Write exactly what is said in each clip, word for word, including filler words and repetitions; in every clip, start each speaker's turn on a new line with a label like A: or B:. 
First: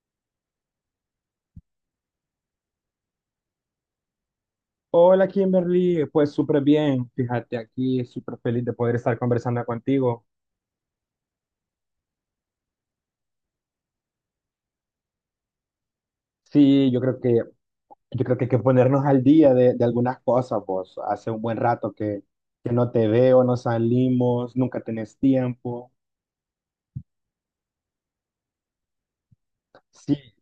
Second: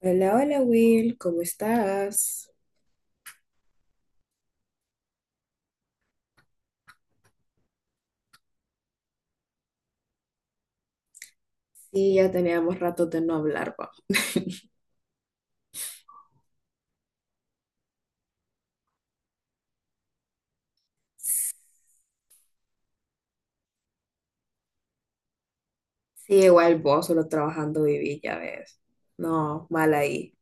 A: Hola, hola Will, ¿cómo estás?
B: Hola Kimberly, pues súper bien, fíjate aquí, súper feliz de poder estar conversando contigo.
A: Sí, ya teníamos rato de no hablar, pa.
B: Sí, yo creo que, yo creo que hay que ponernos al día de, de algunas cosas, vos. Hace un
A: Sí,
B: buen rato que, que no te veo, no salimos, nunca tenés tiempo.
A: igual vos solo trabajando viví, ya ves. No, mal ahí.
B: Sí,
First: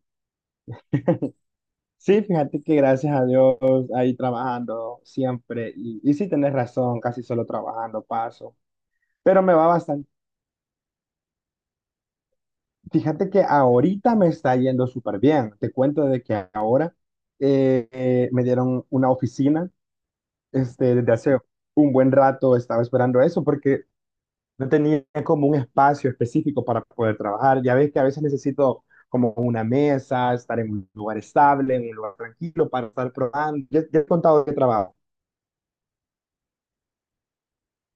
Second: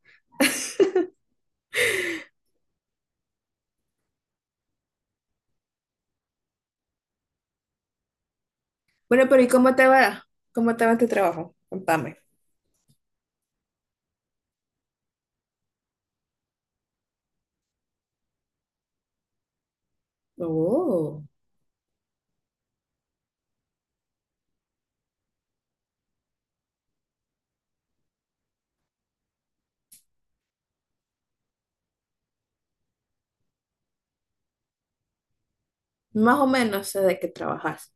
B: sí, fíjate que gracias a Dios ahí trabajando siempre, y, y sí tenés razón, casi solo trabajando paso,
A: Bueno, pero
B: pero
A: ¿y
B: me va
A: cómo te
B: bastante.
A: va? ¿Cómo te va en tu trabajo? Contame.
B: Fíjate que ahorita me está yendo súper bien. Te cuento de que ahora eh, eh, me dieron una oficina. Este, desde
A: Oh,
B: hace un buen rato estaba esperando eso porque no tenía como un espacio específico para poder trabajar. Ya ves que a veces necesito como una mesa, estar en un lugar estable, en un lugar tranquilo para estar probando. Ya, ya he contado de trabajo.
A: más o menos sé de qué trabajas.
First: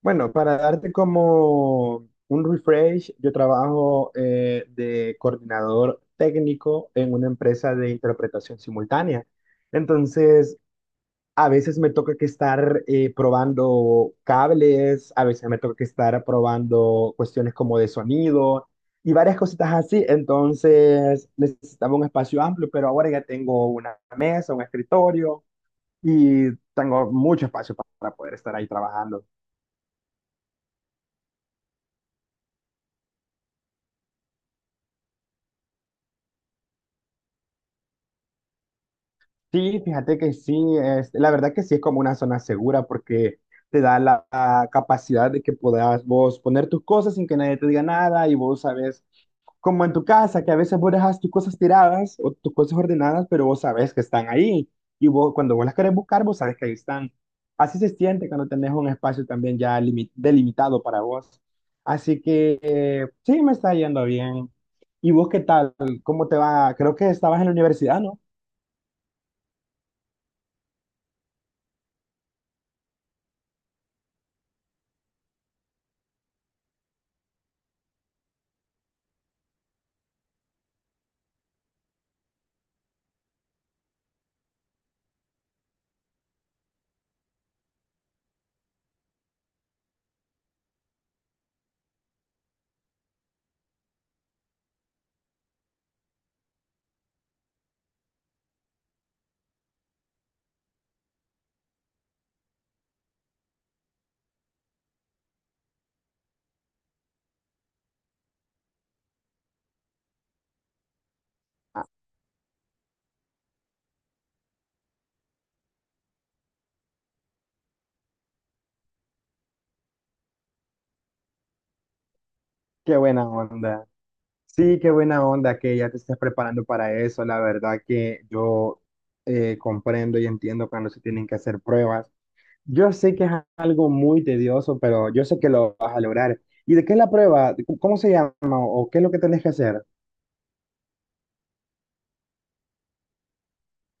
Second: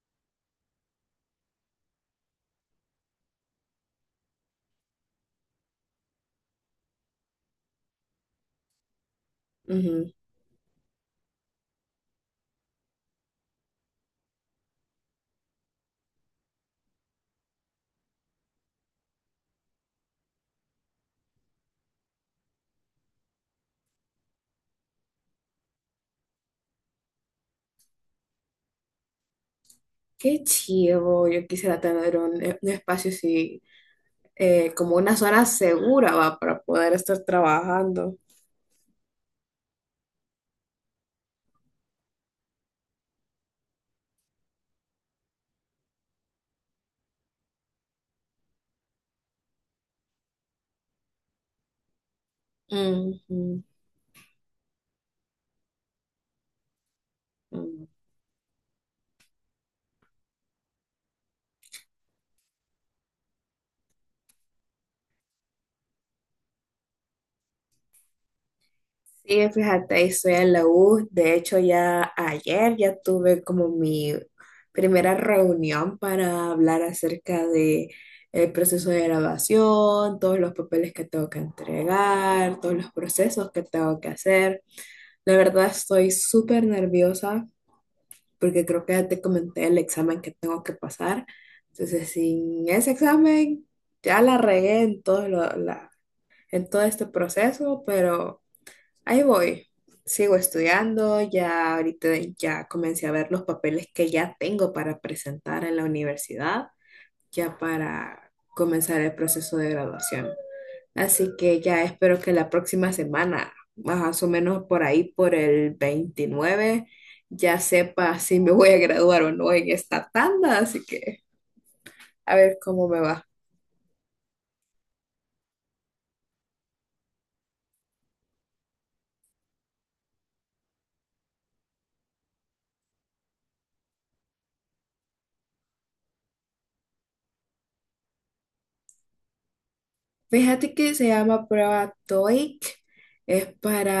B: Bueno, para darte como un refresh, yo trabajo eh, de coordinador técnico en una empresa de interpretación simultánea.
A: Ujú.
B: Entonces, a veces me toca que estar eh, probando cables, a veces me toca que estar probando cuestiones como de sonido y varias cositas así. Entonces, necesitaba un espacio amplio, pero ahora ya tengo una mesa, un escritorio y tengo mucho espacio pa- para poder estar ahí trabajando.
A: Qué chido, yo quisiera tener un, un espacio así, eh, como una zona segura, va, para poder estar trabajando.
B: Sí, fíjate que sí, es, la verdad que sí es como una zona segura porque te da la, la capacidad de que puedas vos poner tus cosas sin que nadie te diga nada y vos sabes, como en tu casa, que a veces vos dejas tus cosas tiradas o tus cosas ordenadas, pero vos
A: Ujú,
B: sabes que están ahí y vos cuando vos las querés buscar, vos sabes que ahí están. Así
A: ujú.
B: se siente cuando tenés un espacio también ya limi- delimitado para vos. Así que eh, sí, me está yendo bien. ¿Y vos qué tal? ¿Cómo te va? Creo que estabas en la universidad, ¿no?
A: Sí, fíjate, ahí estoy en la U. De hecho, ya ayer ya tuve como mi primera reunión para hablar acerca de el proceso de grabación, todos los papeles que tengo que entregar, todos los procesos que tengo que hacer. La verdad estoy súper nerviosa porque creo que ya te comenté el examen que tengo que pasar. Entonces, sin ese examen, ya la regué en todo lo- la, en todo este proceso, pero. Ahí voy. Sigo estudiando, ya ahorita ya comencé a ver los papeles que ya tengo para presentar en la universidad, ya para comenzar el proceso de graduación. Así que ya espero que la próxima semana, más o menos por ahí, por el veintinueve, ya sepa si me voy a graduar o no en esta tanda. Así que a ver cómo
B: Qué
A: me va.
B: buena onda. Sí, qué buena onda que ya te estés preparando para eso. La verdad que yo eh, comprendo y entiendo cuando se tienen que hacer pruebas. Yo sé que es algo muy tedioso, pero yo sé que lo vas a lograr. ¿Y de qué es la prueba? ¿Cómo se llama? ¿O qué es lo que tenés que hacer?
A: Fíjate que se llama prueba TOEIC. Es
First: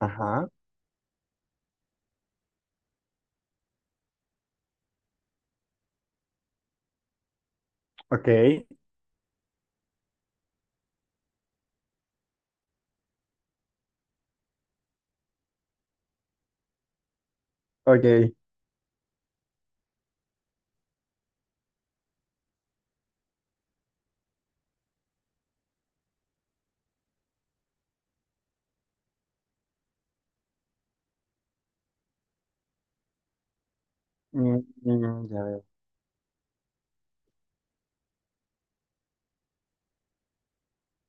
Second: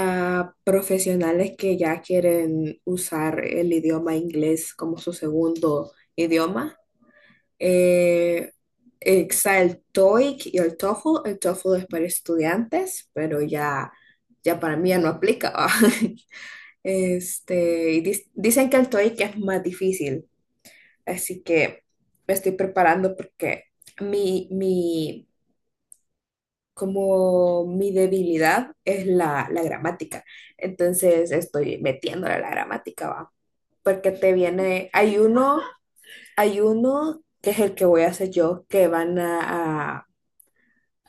B: Ajá,
A: profesionales que ya quieren usar el idioma inglés como su segundo idioma.
B: ok,
A: Eh, Está el TOEIC y el TOEFL. El TOEFL es para estudiantes, pero ya, ya para mí ya no aplica, ¿va? Este, y dis-
B: ok.
A: dicen que el TOEIC es más difícil, así que me estoy preparando porque mi, mi como mi debilidad es la, la gramática. Entonces estoy metiéndole a la gramática, va. Porque te
B: Mm,
A: viene, hay
B: mm, ya
A: uno,
B: veo.
A: hay uno que es el que voy a hacer yo, que van a,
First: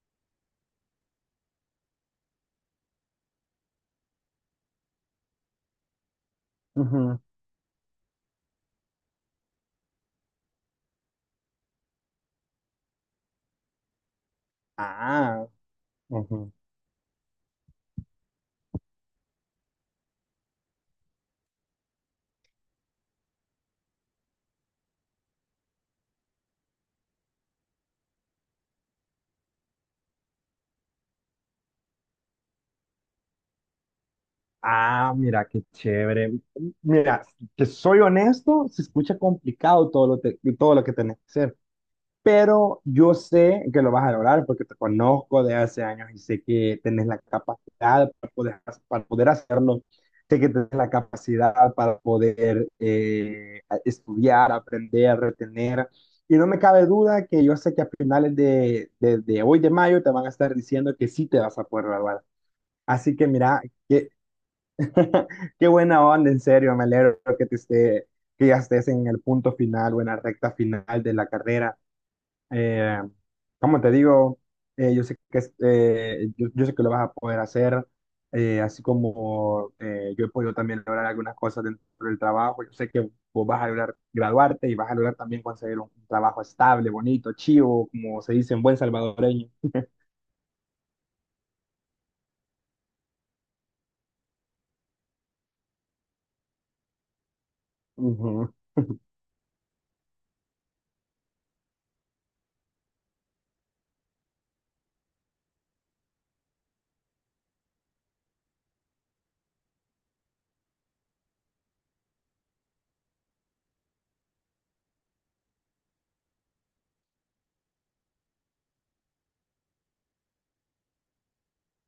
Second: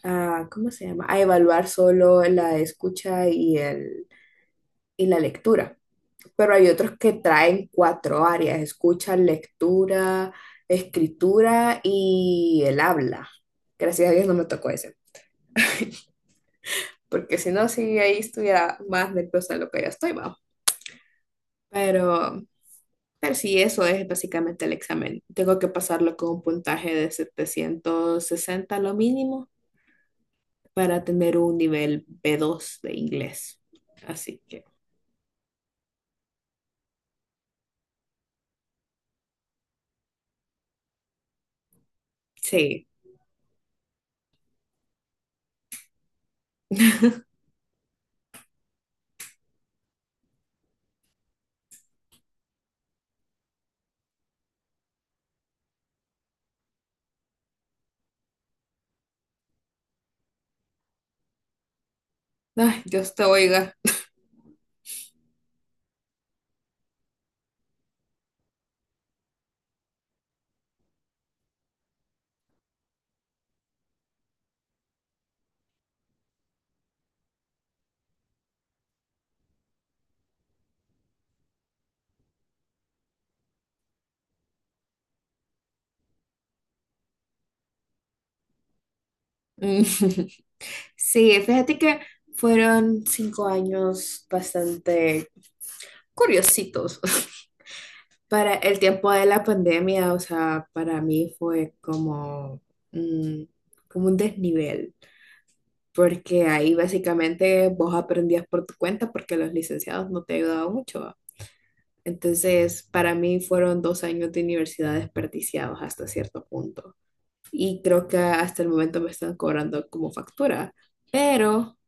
A: a- a- ¿cómo se llama? A evaluar solo la escucha y, el, y la lectura. Pero hay otros que
B: Ujú.
A: traen cuatro áreas: escucha, lectura, escritura y el habla. Gracias a Dios no me tocó ese.
B: Ah, ujú.
A: Porque si no, sí, ahí estuviera más nerviosa de lo que ya estoy, va. Pero, pero sí, eso es básicamente el examen. Tengo que pasarlo con un puntaje de setecientos sesenta lo mínimo para tener un nivel b dos de inglés. Así que,
B: Ah, mira, qué chévere. Mira, que soy honesto, se escucha complicado todo lo, te- todo lo que tenés que hacer. Pero
A: sí.
B: yo sé que lo vas a lograr porque te conozco de hace años y sé que tenés la capacidad para poder, para poder hacerlo, sé que tenés la capacidad para poder eh, estudiar, aprender, retener. Y no me cabe duda que yo sé que a finales de, de, de hoy de mayo te van a estar diciendo que sí te vas a poder graduar.
A: Ay, Dios
B: Así
A: te
B: que mira,
A: oiga.
B: qué, qué buena onda, en serio, me alegro que te esté, que ya estés en el punto final o en la recta final de la carrera eh, como te digo, eh, yo sé que es- eh, yo, yo sé que lo vas a poder hacer, eh, así como eh, yo he podido también lograr algunas cosas dentro del trabajo. Yo sé que vos vas a lograr graduarte y vas a lograr también conseguir un trabajo estable, bonito, chivo, como se dice en buen salvadoreño.
A: Mm. Sí, fíjate que fueron cinco años bastante curiositos.
B: Ujú.
A: Para el tiempo de la pandemia, o sea, para mí fue como, mm, como un desnivel, porque ahí básicamente vos aprendías por tu cuenta porque los licenciados no te ayudaban mucho, ¿va? Entonces, para mí fueron dos años de universidad desperdiciados hasta cierto punto. Y creo que hasta el momento me están cobrando como factura, pero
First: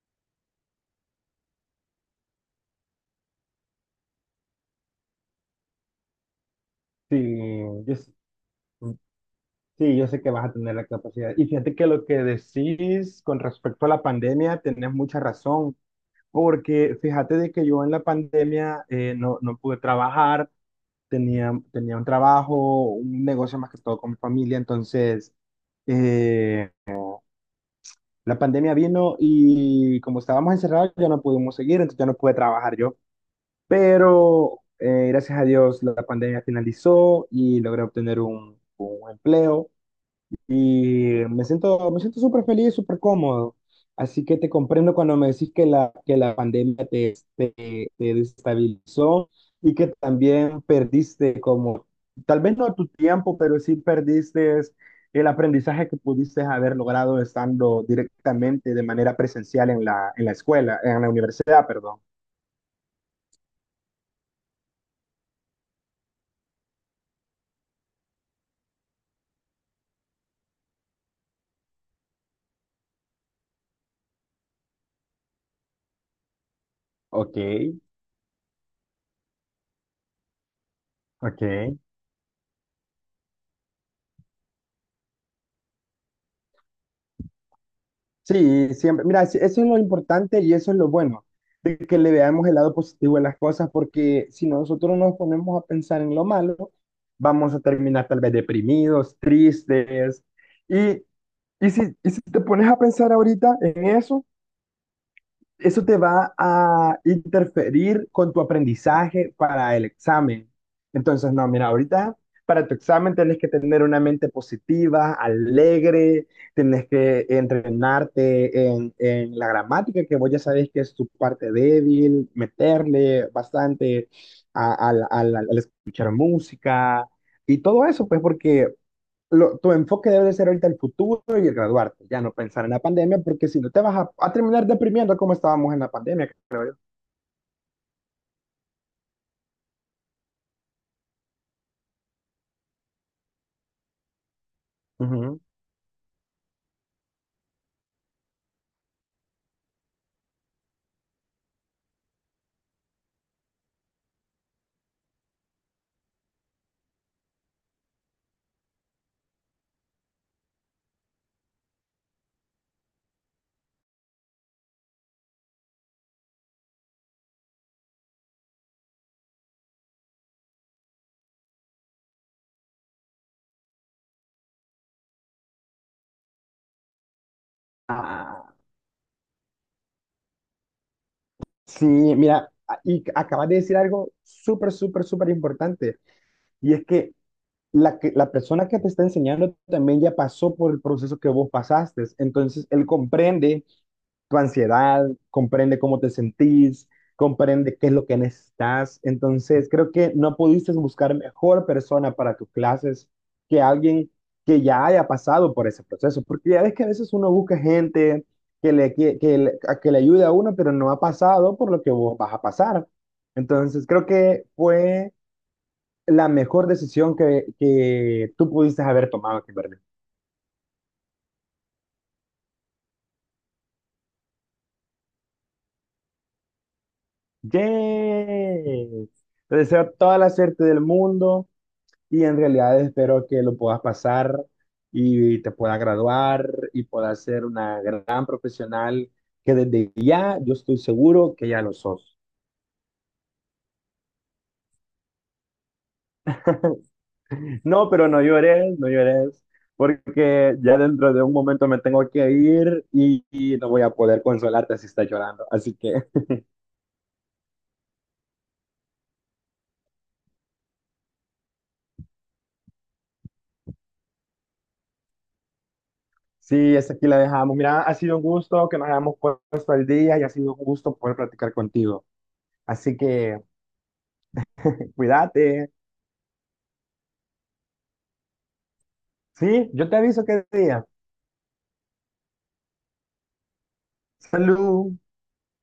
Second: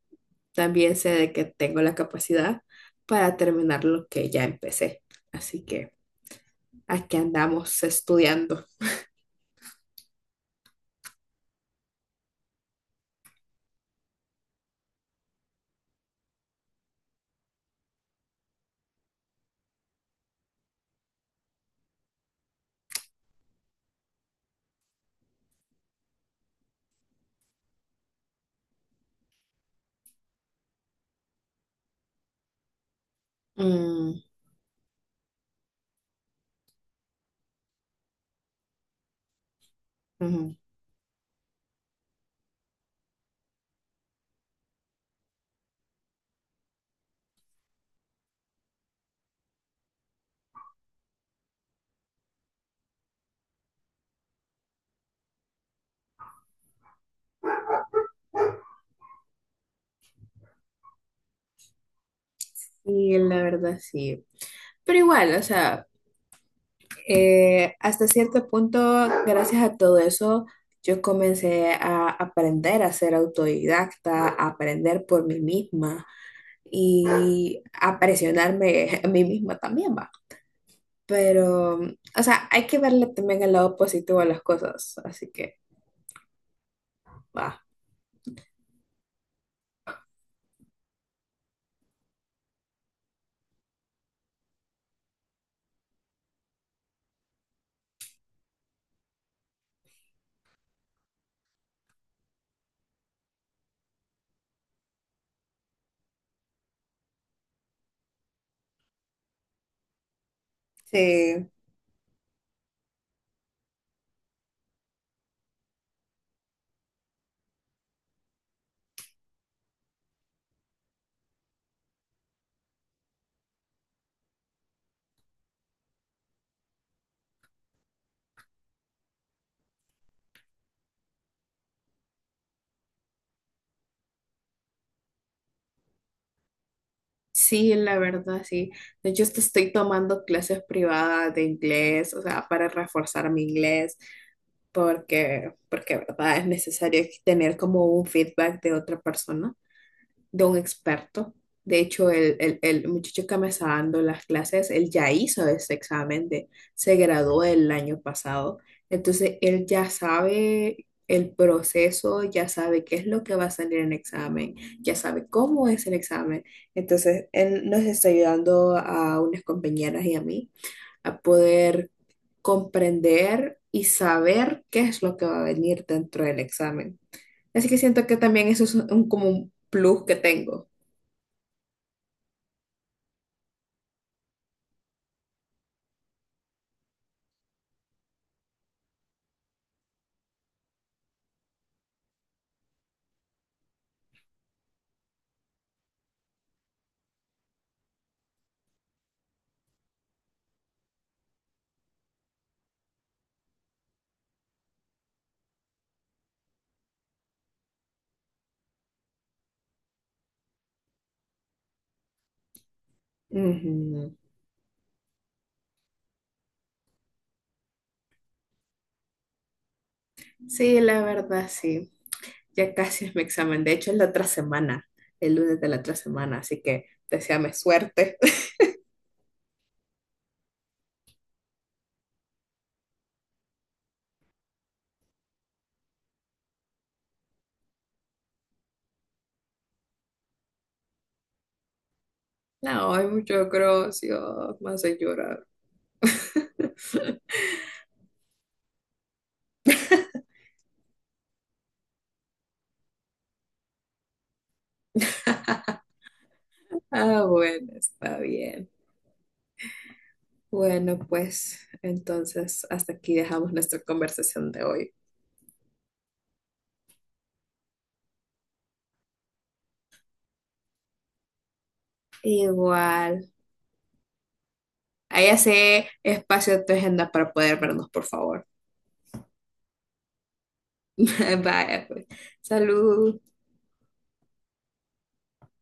A: también sé de que tengo la capacidad para terminar lo que ya empecé. Así que aquí
B: Sí,
A: andamos
B: yo, s-
A: estudiando.
B: sí, yo sé que vas a tener la capacidad. Y fíjate que lo que decís con respecto a la pandemia, tenés mucha razón. Porque fíjate de que yo en la pandemia eh, no, no pude trabajar, tenía, tenía un trabajo, un negocio más que todo con mi familia, entonces eh, la pandemia vino y como estábamos encerrados ya no pudimos seguir, entonces ya no pude trabajar yo.
A: Mm,
B: Pero eh, gracias a Dios la pandemia finalizó y logré obtener un, un empleo
A: ujú.
B: y me siento, me siento súper feliz, súper cómodo. Así que te comprendo cuando me decís que la, que la pandemia te, te, te desestabilizó y que también perdiste como, tal vez no tu tiempo, pero sí perdiste el aprendizaje que pudiste haber logrado estando directamente de manera presencial en la, en la escuela, en la universidad, perdón.
A: Sí, la verdad sí. Pero igual, o sea, eh, hasta cierto punto, gracias a todo eso, yo comencé a aprender a ser autodidacta, a aprender por mí misma
B: Ok,
A: y a presionarme a mí misma también, va.
B: ok.
A: Pero, o sea, hay que verle también el lado positivo a las cosas, así que, va.
B: Sí, siempre. Mira, es- eso es lo importante y eso es lo bueno, de que le veamos el lado positivo de las cosas, porque si nosotros nos ponemos a pensar en lo malo, vamos a terminar tal vez deprimidos, tristes. Y, y si, y si te pones a pensar ahorita en eso, eso te va a interferir con tu aprendizaje para el examen. Entonces, no,
A: Sí,
B: mira, ahorita para tu examen tienes que tener una mente positiva, alegre, tienes que entrenarte en, en la gramática, que vos ya sabés que es tu parte débil, meterle bastante a- al al- al- al escuchar música y todo eso, pues porque lo- tu enfoque debe de ser ahorita el futuro y el graduarte, ya no pensar en la pandemia, porque si no te vas a, a terminar deprimiendo como estábamos en la pandemia, creo yo.
A: Sí, la verdad, sí. De hecho, hasta estoy tomando clases privadas de inglés, o sea, para reforzar mi inglés,
B: Ujú.
A: porque, porque, verdad, es necesario tener como un feedback de otra persona, de un experto. De hecho, el, el- el muchacho que me está dando las clases, él ya hizo ese examen, de, se graduó el año pasado. Entonces, él ya sabe el proceso, ya sabe qué es lo que va a salir en el examen, ya sabe cómo es el examen. Entonces, él nos está ayudando a unas compañeras y a mí a poder comprender y saber qué es lo que va a venir dentro del examen. Así que siento que también
B: Ah,
A: eso es un, como un plus que tengo.
B: sí, mira, a- y acabas de decir algo súper, súper, súper importante, y es que la, que la persona que te está enseñando también ya pasó por el proceso que vos pasaste, entonces él comprende tu ansiedad, comprende cómo te sentís, comprende qué es lo que necesitas. Entonces, creo que no pudiste buscar mejor persona para tus clases que alguien que ya haya pasado por ese proceso, porque ya ves que a veces uno busca gente que le, que, que le- a que le ayude a uno, pero no ha pasado por lo que vos vas a pasar. Entonces, creo
A: Ujú.
B: que fue la mejor decisión que, que tú pudiste haber tomado, Kimberly.
A: Sí, la verdad, sí. Ya casi es mi examen. De hecho, es la otra semana, el lunes de la otra semana, así que deséame suerte.
B: ¡Yay! Te deseo toda la suerte del mundo. Y en realidad espero que lo puedas pasar y te puedas graduar y puedas ser una gran profesional que desde ya yo estoy seguro que ya lo sos.
A: No, hay mucho gracias, me hace llorar.
B: No, pero no llores, no llores, porque ya dentro de un momento me tengo que ir y, y no voy a poder consolarte si estás llorando. Así que
A: Ah, bueno, está bien. Bueno, pues entonces hasta aquí dejamos nuestra conversación de hoy.
B: sí, hasta aquí la dejamos. Mira, ha sido un gusto que nos hayamos puesto al día y ha sido un gusto poder platicar contigo. Así
A: Igual.
B: que
A: Ahí
B: cuídate.
A: hace espacio en tu agenda para poder vernos, por favor.
B: Sí, yo te aviso qué día.
A: Vaya, pues. Salud.
B: Salud.